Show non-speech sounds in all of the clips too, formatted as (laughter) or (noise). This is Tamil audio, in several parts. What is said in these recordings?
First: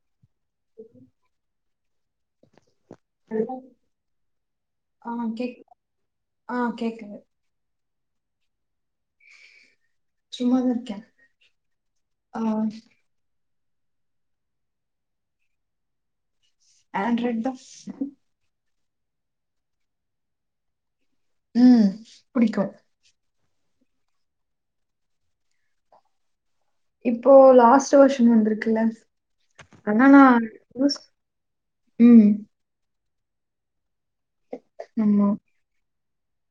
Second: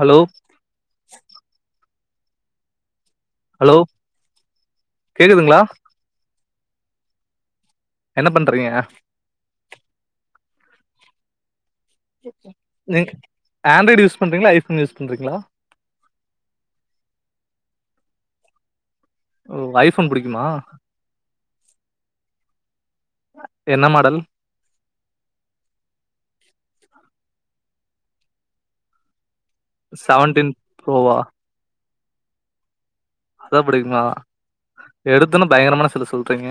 ஹலோ ஹலோ ஆ கேக் கேக்குதுங்களா ஆ கேக்குது என்ன பண்றீங்க சும்மாதா இருக்கே ஆ நீங்க் ஆண்ட்ராய்டு யூஸ் பண்றீங்ளா ஐ ஃபோன் யூஸ் பண்றீங்ளா ஆண்ட்ராய்ட் தா (inaudible) றே ஓ ஐ ஃபோன் புடிக்குமா ம் புடிக்கு என்ன மாடல் இப்போ லாஸ்ட்டு வெர்ஷன் வந்திருக்குல்ல ஆனா நா செவன்டீன் யூஸ் ப்ரோவா ம் அதா புடிக்குமா ஆமா எடுத்தொன்ன பயங்கரமான செல்லு சொல்றீங்க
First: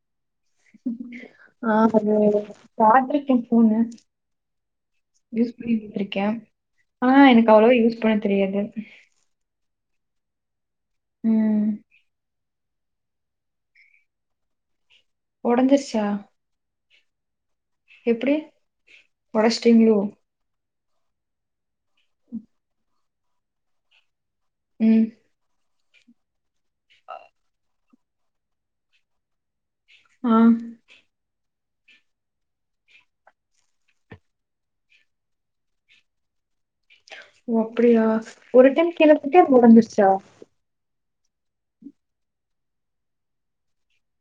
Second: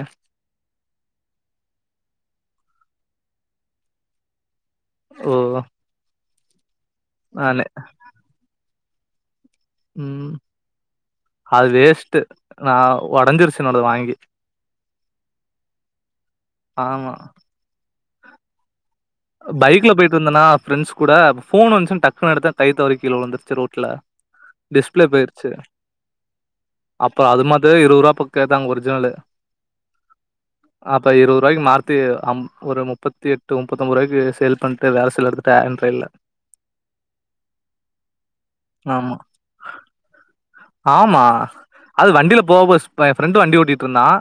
ஆ கம்மி வெலைல (unintelligible) ஃபோன்ங்க ஓ யூஸ் பண்ணிட்ருக்கே ஆனா எனக் நானு அவ்ளவா யூஸ் பண்ண தெரியாது ம் அது ம் வேஸ்ட்டு நா ஒடஞ்சிருச்சு என்னோடது வாங்கி ஒடஞ்சிருச்சா ஆமா எப்படி அ பைக்ல போய்ட்டு வந்தனா ப்ரெண்ட்ஸ் குட ஃபோன் வந்துச்சுன் டக்குனு எடுத்தேன் கைத்தவரி கீழ விழுந்துருச்சு ரோட்ல ம் டிஸ்பிளே போயிடு சேரி அப்ப அது மாத்தயே இருபது ரூபா பு கேட்டாங்க ஒரிஜினலு ஆ அப்ப இருபது ரூபாய்க்கு மாத்தி அம் ஒரு முப்பத்தி எட்டு ஒம் பத்தொம்பது ரூபாய்கு சேல் பண்ட்டு வேற செல் எடுத்துட்ட என்ட்ட இல்ல ஓ அப்படியா ஒரு டைம் ஆமா கீழபோட்டே ஒடஞ்சிருச்சா ஆமா அது வண்டியில போவோ ஃப்ரெண்ட் வண்டி ஓட்டிட்டு இருந்தான்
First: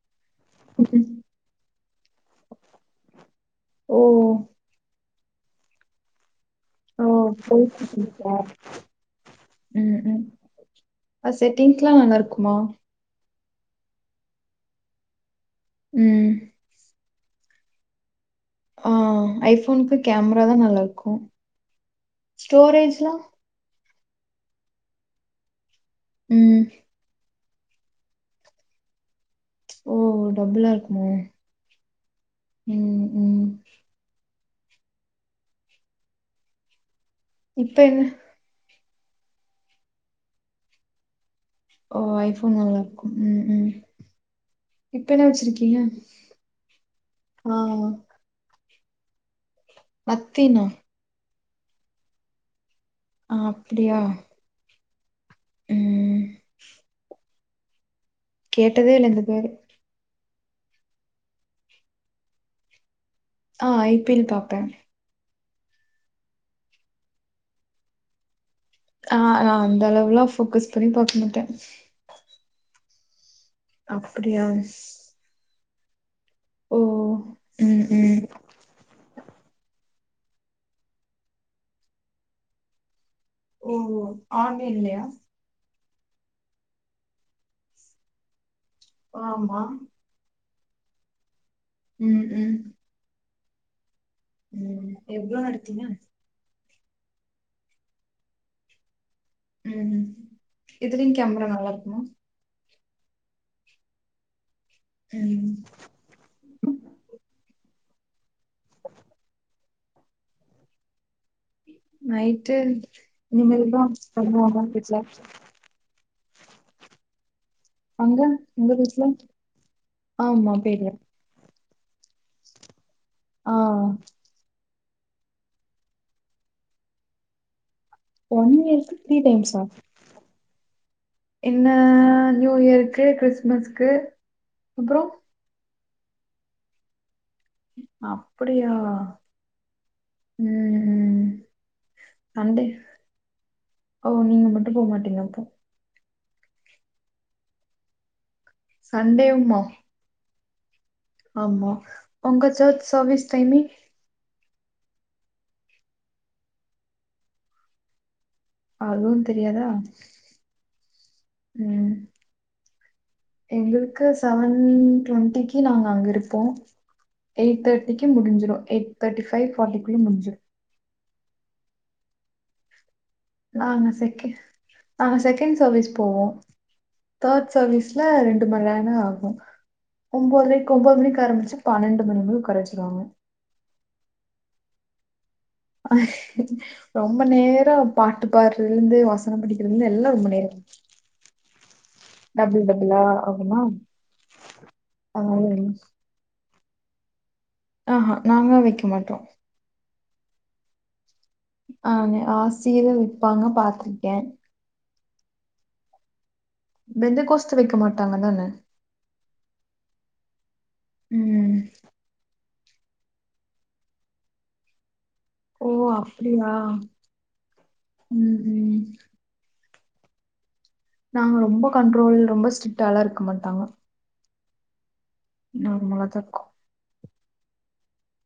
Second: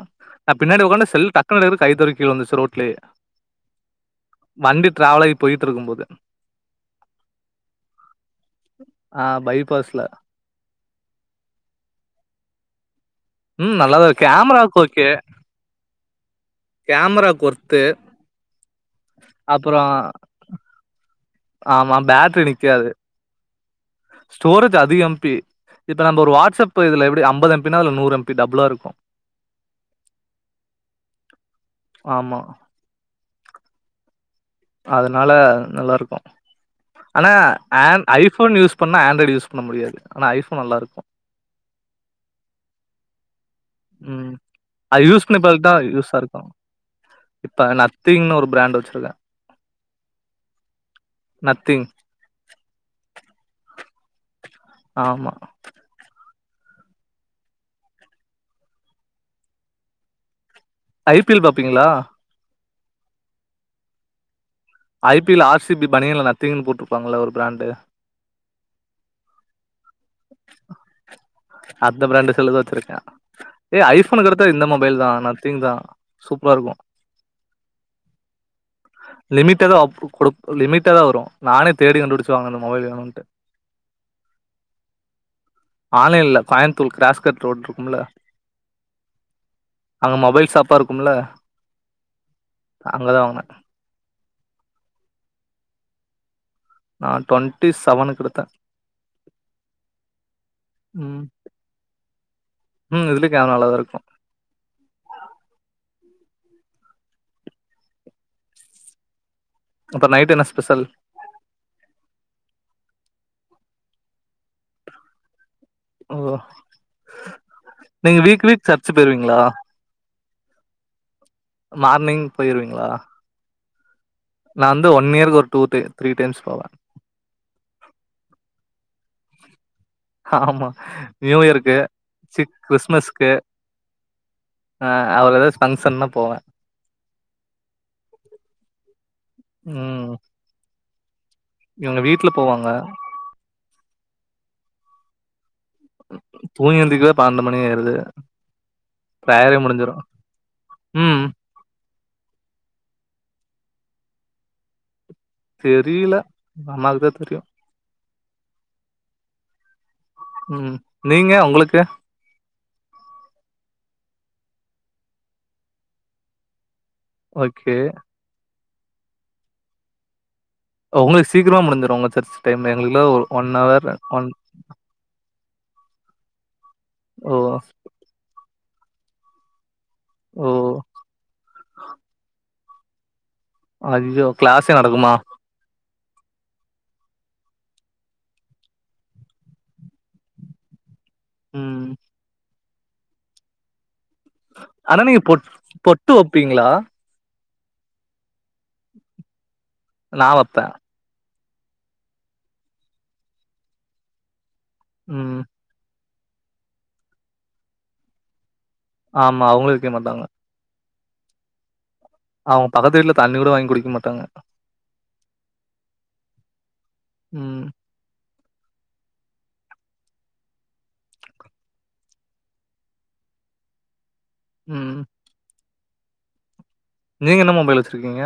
நான் பின்னாடி ஒக்காண்ட செல் டக்குனு கைதவறிக் கீழ விழுந்துருச்சு ரோட்லயே ஓ வண்டி டிராவல் ஆகி போயிட்டு இருக்கும் போது ஓ போயிட்டு இருக்கும் போதா ஆ ம் பைபாஸ்ல ம் அது செட்டிங் எல்லாம் நல்லா இருக்குமா ம் நல்லாதான் இருக்கு கேமராக்கு ஓகே ம் கேமராக்கு ஒர்த்து ஆ அப்புறோ ஐஃபோன்க்கு கேமரா தா நல்லா இருக்கும் ஆமா பேட்ரி நிக்காது ஸ்டோரேஜ்லாம் ஸ்டோரேஜ் அதிக எம் பி இப்ப நம்ம ஒரு ம் வாட்ஸ்அப் இதுல எப்படி ஐம்பது எம் பினா அதுல நூற் எம் பி டபுளா இருக்கும் ஓ டபுளா இருக்குமோ ஆமா ம் ம் அதனால நல்லா இருக்கும் ஆனா இப்போ என்ன ஹேன் ஐ ஃபோன் யூஸ் பண்ணா ஆண்ட்ராய்ட் யூஸ் பண்ண முடியாது ஆனா ஐஃபோன் நல்லாயிருக்கும் ஓ ஐஃபோன் நல்லாருக்கும் ம் ம் ம் அது இப்போ யூஸ் என்ன பண்ணி பாத்தா வச்சிருக்கீங்க யூஸா இருக்கும் ஆ இப்ப நத் கிங்னு ஒரு பிராண்ட் வச்சிருக்கேன் மத்தினா நத்திங் ஆ அப்படியா ஆமா ம் கேட்டதே இல்ல இந்த பேரு ஐ பி எல் பாப்பீங்களா ஆ ஐ பி எல் பாப்பேன் I P L R C B பணியன்ல நத்தீங்னு போட்டிருப்பாங்கள ஒரு ப்ராண்டு ஆ நா அந்த அளவுல்லாம் போக்கஸ் பண்ணி பாக்க மாட்டேன் அந்த ப்ராண்டு செல்லுதான் வச்சிருக்கேன் ஏய் ஐஃபோனு அப்படியா அடுத்த இந்த மொபைல் தான் நத்திங் தான் சூப்பரா ஓ இருக்கும் ம் ம் லிமிட்ட தான் அப் குடு லிமிட்டா தான் வரும் நானே தேடிகண்டுபுடிச்சு வாங்குனேன் இந்த மொபைல் வேணும்ன்ட்டு ஓ ஆன்லைன் இல்லையா ஆன்லைன்ல்ல கோயமத்தூர் கிராஸ் கட் ரோட் இருக்கும்ல ஆமா அங்க மொபைல் ஷாப்பா இருக்கும்ல ம் ம் அங்கதா வாங்கன ம் எவ்ளோன்னு எடுத்தீங்கா நான் டொண்ட்டி செவனுக்கு எடுத்த ம் இதுலியு ம் கேமரா நல்லா இருக்குமா ம் இதுலியு கேமரா நல்லாதா இருக்கு ம் அப்றோ நைட்டு என்னா ஸ்பெஷல் நைட்டு இனிமேல் தா பண்ணுவாங்க வீட்ல ஓ அங்க நீங்க வீக் வீக் உங்க சர்ச்சு வீட்ல போயிருவீங்ளா ஆமா பெரிய மார்னிங் போயிருவீங்ளா ஆ ஆ நா வந்து ஒன் இயர்க்கு ஒரு டூ தி த்ரீ டைம்ஸ் போவ ஒன் இயர்க்கு த்ரீ டைம்ஸா ஹாமா நியூ என்ன இயருக்கு நியூ சிக் இயருக்கு கிறிஸ்மஸ்க்கு கிறிஸ்மஸ்க்கு அ அப்றோ அவ்ளோதா ஃபங்சன்னா போவ அப்படியா இவுங்க வீட்ல சண்டே போவாங்க ஓ நீங்க மட்டு போமாட்டீங்க அப்போ தூங்கி எந்திக்கவே பன்னெண்டு மணி ஆயிருது சண்டேவுமா வேலய முடிஞ்சிரு ம் ஆமா உங்க சர்ச் சர்வீஸ் டைமிங் தெரியல எங்க அம்மாக்குதா தெரியு அதுவு தெரியாதா ம் நீங்க உங்களுக்கு ம் எங்களுக்கு செவன் டுவெண்ட்டிக்கு நாங்க அங்க இருப்போ எயிட் ஓகே தேர்டிக்கு முடிஞ்சிடு எயிட் தேட்டி ஃபைவ் ஃபாட்டிக்குள்ள முடிஞ்சிரு அ உங்களுக்கு சீக்கரமா முடிஞ்சுரு உங்க சர்ச் டைமு எங்களுக்குல்ல ஒரு ஒன் ஹவர் நாங்க ஒன் செக்கே நாங்க செகண்ட் சர்வீஸ் போவோ ஓ தேர்ட் சர்வீஸ் ல்ல ரெண்டு மரேரோ தாஆக ஓ ஒன்பதுரைக்கு ஒன்பது மணிக்கு ஆரம்பிச்சு பன்னெண்டு மணி வரையு உக்கார வச்சுருச்சாங்க அய்யோ கிளாஸ்சே நடக்குமா அஹ ரொம்ப நேரோ பாட்டு பாடுறதுல இருந்து வசனம் படிக்கிறதுல இருந்து எல்லா ரொம்ப நேரோ தா ம் (unintelligible) பட்டுலா ஆகுமா ஆனா நீங்க அதனால பொட் வந்து- பொட்டு வப்பீங்களா ஆஹ நாங்க வைக்க மாட்டோ நா வப்ப ஆன்னு ஆசியிர வைப்பாங்க பாத்திருக்கே ம் பெந்த கோஸ்ட்டு வைக்க மாட்டாங்க தான ஆமா அவுங்களு வைக்க மாட்டாங்க ம் அவங்க பக்கத்து வீட்டுல தண்ணி கூட வாங்கி குடிக்க மாட்டாங்க ஓ அப்டியா ம் உம் நாங்க ரொம்ப கண்ட்ரோல் ரொம்ப ஸ்ட்ரிக்டாலா இருக்க மாட்டாங்க ம் நார்மலா தா இருக்கம் நீங்க என்ன மொபைல் வச்சுருகீங்க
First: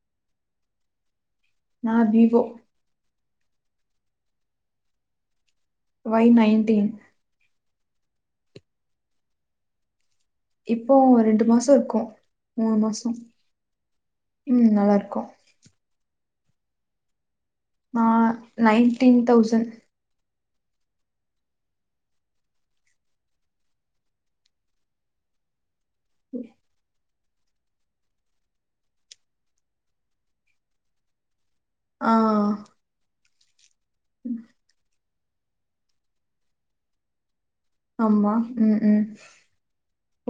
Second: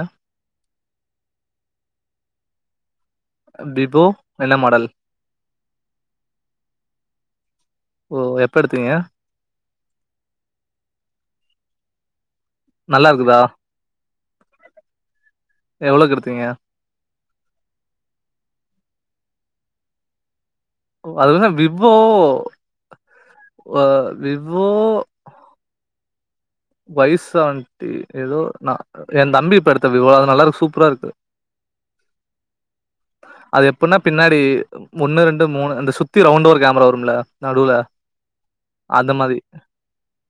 நா வீவோ விபொ என்ன மாடல் வொய் நைன்டீன் ஓ எப்ப எடுத்தீங்க இப்போ ரெண்டு மாச இருக்கும் மூணு நல்லா மாசம் இருக்குதா ம் நல்லாருக்கும் எவ்ளோக்கு எடுதீங்க மா நைன்டீன் தௌசண் (unintelligible) விவொ அ விவோ வய்சாந்தி எதோ நா என் தம்பி இப்ப எடுத்த விவொ அது நல்லாருகு சூப்பரா இருக்கு ஆ அது எப்பன்னா பின்னாடி ஒன்னு ரெண்டு மூணு அந்த சுத்தி ரவுண்டு ஒரு கேமரா வரும்ல நடுவுல ஆமா ம் ம் அந்த மாரி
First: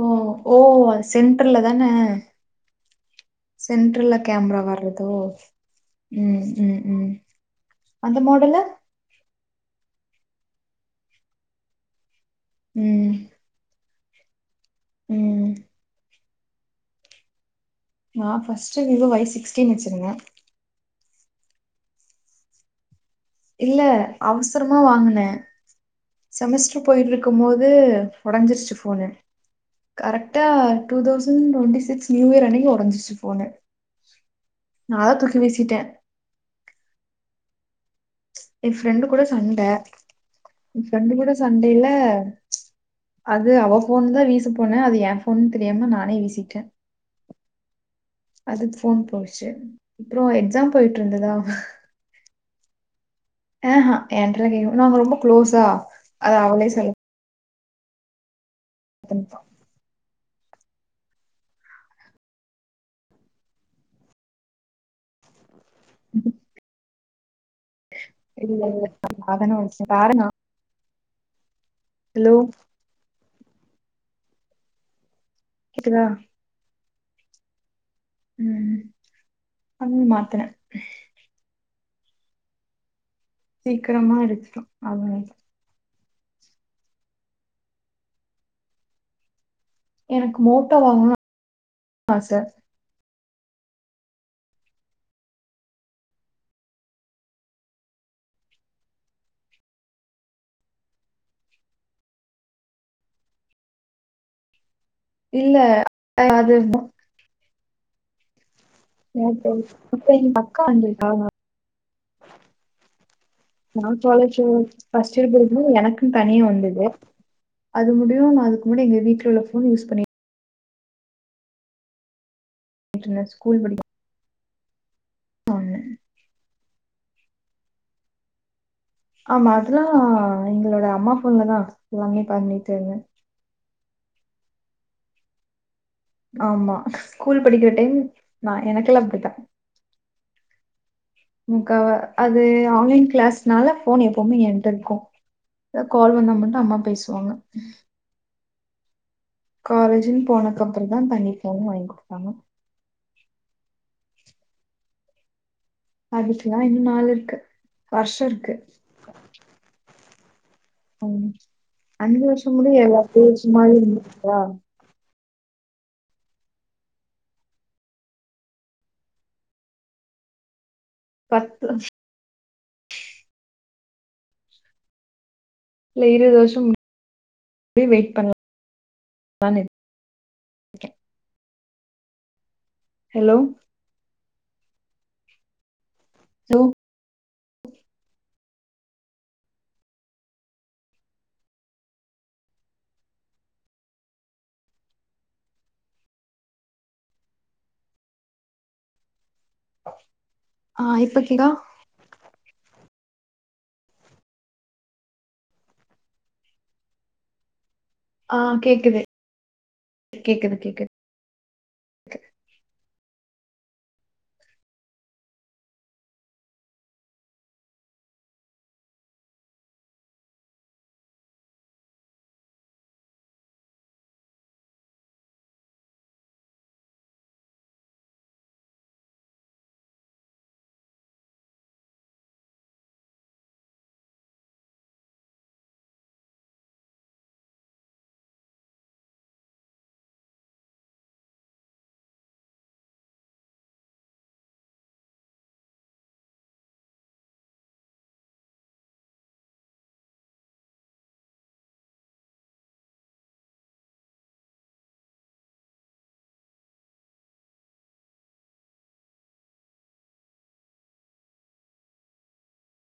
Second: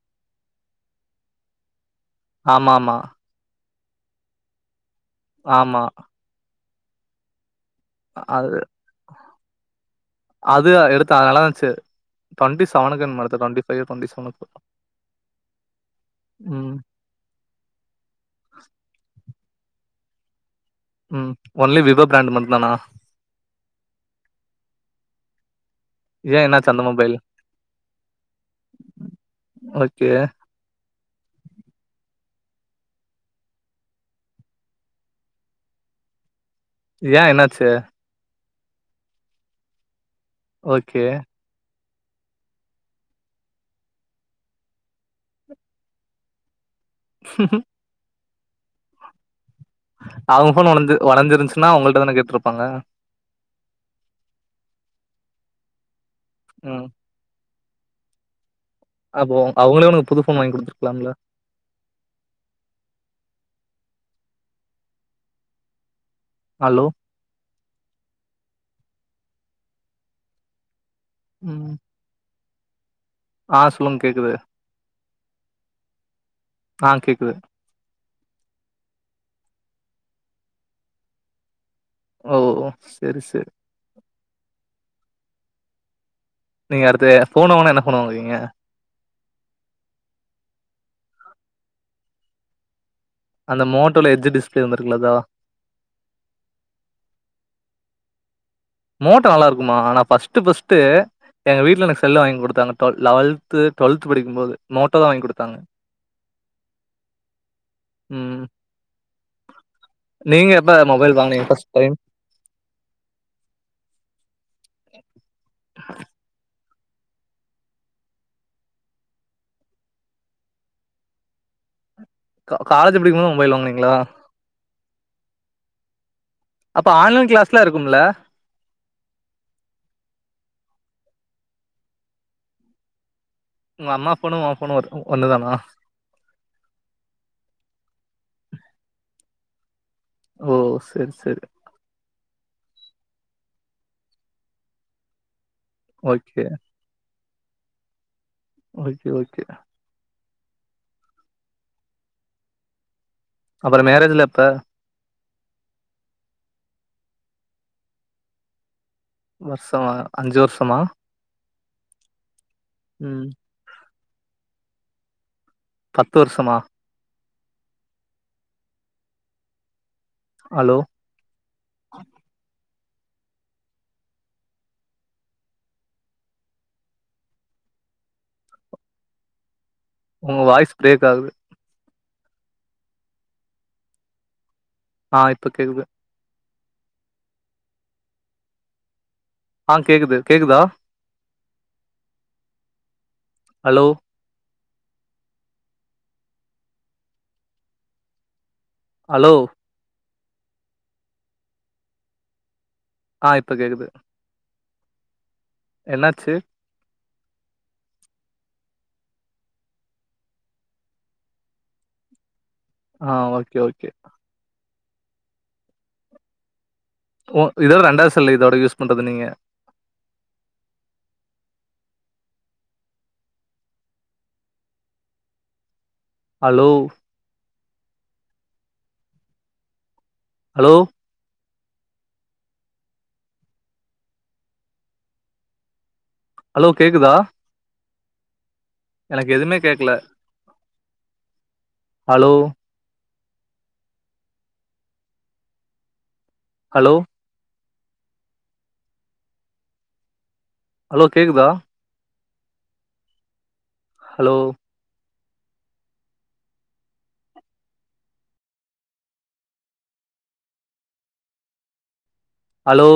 ஒ ஓ சென்டர்ல்ல தான ஆமா ஆமா சென்டர்ல்ல கேமரா வர்றதோ ஆமா ம் ம் ம் அந்த அது மாடலு அது ஆ எடுத்தா நல்லாதாஞ்சு டொண்டிசவனுக்கு ம் என்மோ எடுத்தா டொண்டிஃபையோ டொண்டிசவனோ ம் ம் நா ஃபஸ்ட்டு விவோ வொய் சிக்ஸ்டீன் வச்சிருந்தன் ம் ஒன்லி விவொ ப்ராண்ட் மட்டுதானா இல்ல அவசரமா வாங்குன ஏ என்னாச்சு செமஸ்ட்ரு அந்த மொபைல் போயிட்ருக்கும் போது ஒடஞ்சிருச்சு ஃபோனு ஓகே கரெக்டா டூதௌசண்டொண்டி சிக்ஸ் நியூயர் அன்னிக்கி ஒடஞ்சிச்சு ஃபோனு நாதா தூக்கி வீசிட்டே ஏன் என்னாச்சு என் ஃப்ரண்டு கூட சண்ட ஓகே ஃப்ரண்டு கூட சண்டைல அது அவ ஃபோன் தா வீச போன அது என் ஃபோன் தெரியாம நானே வீசிட்ட அதுக் ஃபோன் போச்சு அவங்க ஃபோன் ஒடஞ்சு ஒடஞ்சிருந்சுனா உங்ககிட்ட தான கேட்ருப்பாங்க ஏ ஆ என்டலா கேக்க நாங்க ரொம்ப க்ளோஸா அத அவளே ம் சொல்லு ஆரம்பிப்பா. அப்போ அவங்களே உனக்கு புது ஃபோன் வாங்கி குடுத்துருக்லாம்ல ஹலோ இல்ல இல்ல நாந்தான ஒடச்சே காரணொ ம் ஹலோ ஆ சொல்லுங் கேக்குது கேக்குதா ஆ கேக்குது ம் அங்மாத்துனே ஓ செரி செரி சீக்கரமா எடுத்துட்டோ அதா நீங்க அடுத்து ஃபோன் வாங்குனா என்ன ஃபோன் வாங்குவீங்க எனக்கு மோட்டோ வாங்கணுனு ஆச அந்த மோட்டோல எட்ஜ் டிஸ்பிளே வந்துருக்குல அதா மோட்டோ நல்லாருக்குமா ஆனா ஃபஸ்ட்டு ஃபஸ்ட்டு எங்க வீட்ல எனக்கு செல்லு வாங்கி குடுத்தாங்க டுவ லவல்த்து டுவெல்த் படிக்கும் போது மோட்டோ தா வாங்கி குடுத்தாங்க இல்ல அது ம் இப்ப எங்க நீங்க அக்கா எப்ப வந்திருக்கா மொபைல் வாங்குனீங்க ஃபஸ்ட் டைம் நா காலேஜு ஃபஸ்ட் இயர் படிக்கும் போது எனக்குன் தனியா வந்தது அது முடியு நா அதுக்கு முன்னாடி எங்க வீட்ல உள்ள ஃபோன் யூஸ் பண்ணி கா காலேஜு படிக்கும் போது மொபைல் ஸ்கூல் படிக்கும்போது வாங்குனிங்களா வாங்குனே அப்ப ஆன்லைன் கிளாஸ்லா இருக்குமுல்ல ஆமா அதெல்லாம் எங்களோட அம்மா ஃபோன்லதா எல்லாமே பண்ணிட்டு இருந்தே ஒங்க அம்மா ஃபோனு ஓ ஃபோனு ஒண்ணு தானா ஆமா ஸ்கூல் படிக்கிற டைம் நா எனக்கல்லா அப்டித்தா ஓ செர் செரி முக்காவ அது ஆன்லைன் கிளாஸ்னால ஃபோன் எப்பவுமே ஏன்ட்டருக்கு எதா கால் வந்தா ஓகே மட்டு அம்மா பேசுவாங்க ஓகே ஓகே காலேஜுன் போனக்கப்பறந் தா தனி ஃபோன் வாங்கி குடுத்தாங்க அப்பறோ மேரேஜல்லா எப்ப அதுக்கலா இன்னு நாள் இருக்கு வர்ஷோ இருக்கு வர்ஷமா அஞ்சு வர்ஷமா ம் அஞ்சு வருஷ முடிய ம் எல்லாத்தேயு சும்மாவே இருந்துக்கவா பத்து வருஷமா ஹலோ பத்து இல்ல இருவது வருஷோ வெயிட் பண்லான் இரு ஒங்க வாய்ஸ் பிரேக் ஆகுது ஹலோ ஆ இப்ப கேக்குது ஹலோ ஆ கேக்குது கேக்குதா அலோ அலோ ஆ இப்ப கேக்தா ஆ இப்ப கேக்குது என்னாச்சு ஆ கேக்குது கேக்குது கேக்குது ஆ ஓகே ஓகே ஓ இதோட ரெண்டாது செல்லு இதோட யூஸ் பண்றது நீங்க அலோ ஹலோ ஹலோ கேக்குதா எனக்கு எதுமே கேக்கல அலோ ஹலோ ஹலோ கேக்குதா ஹலோ ஹலோ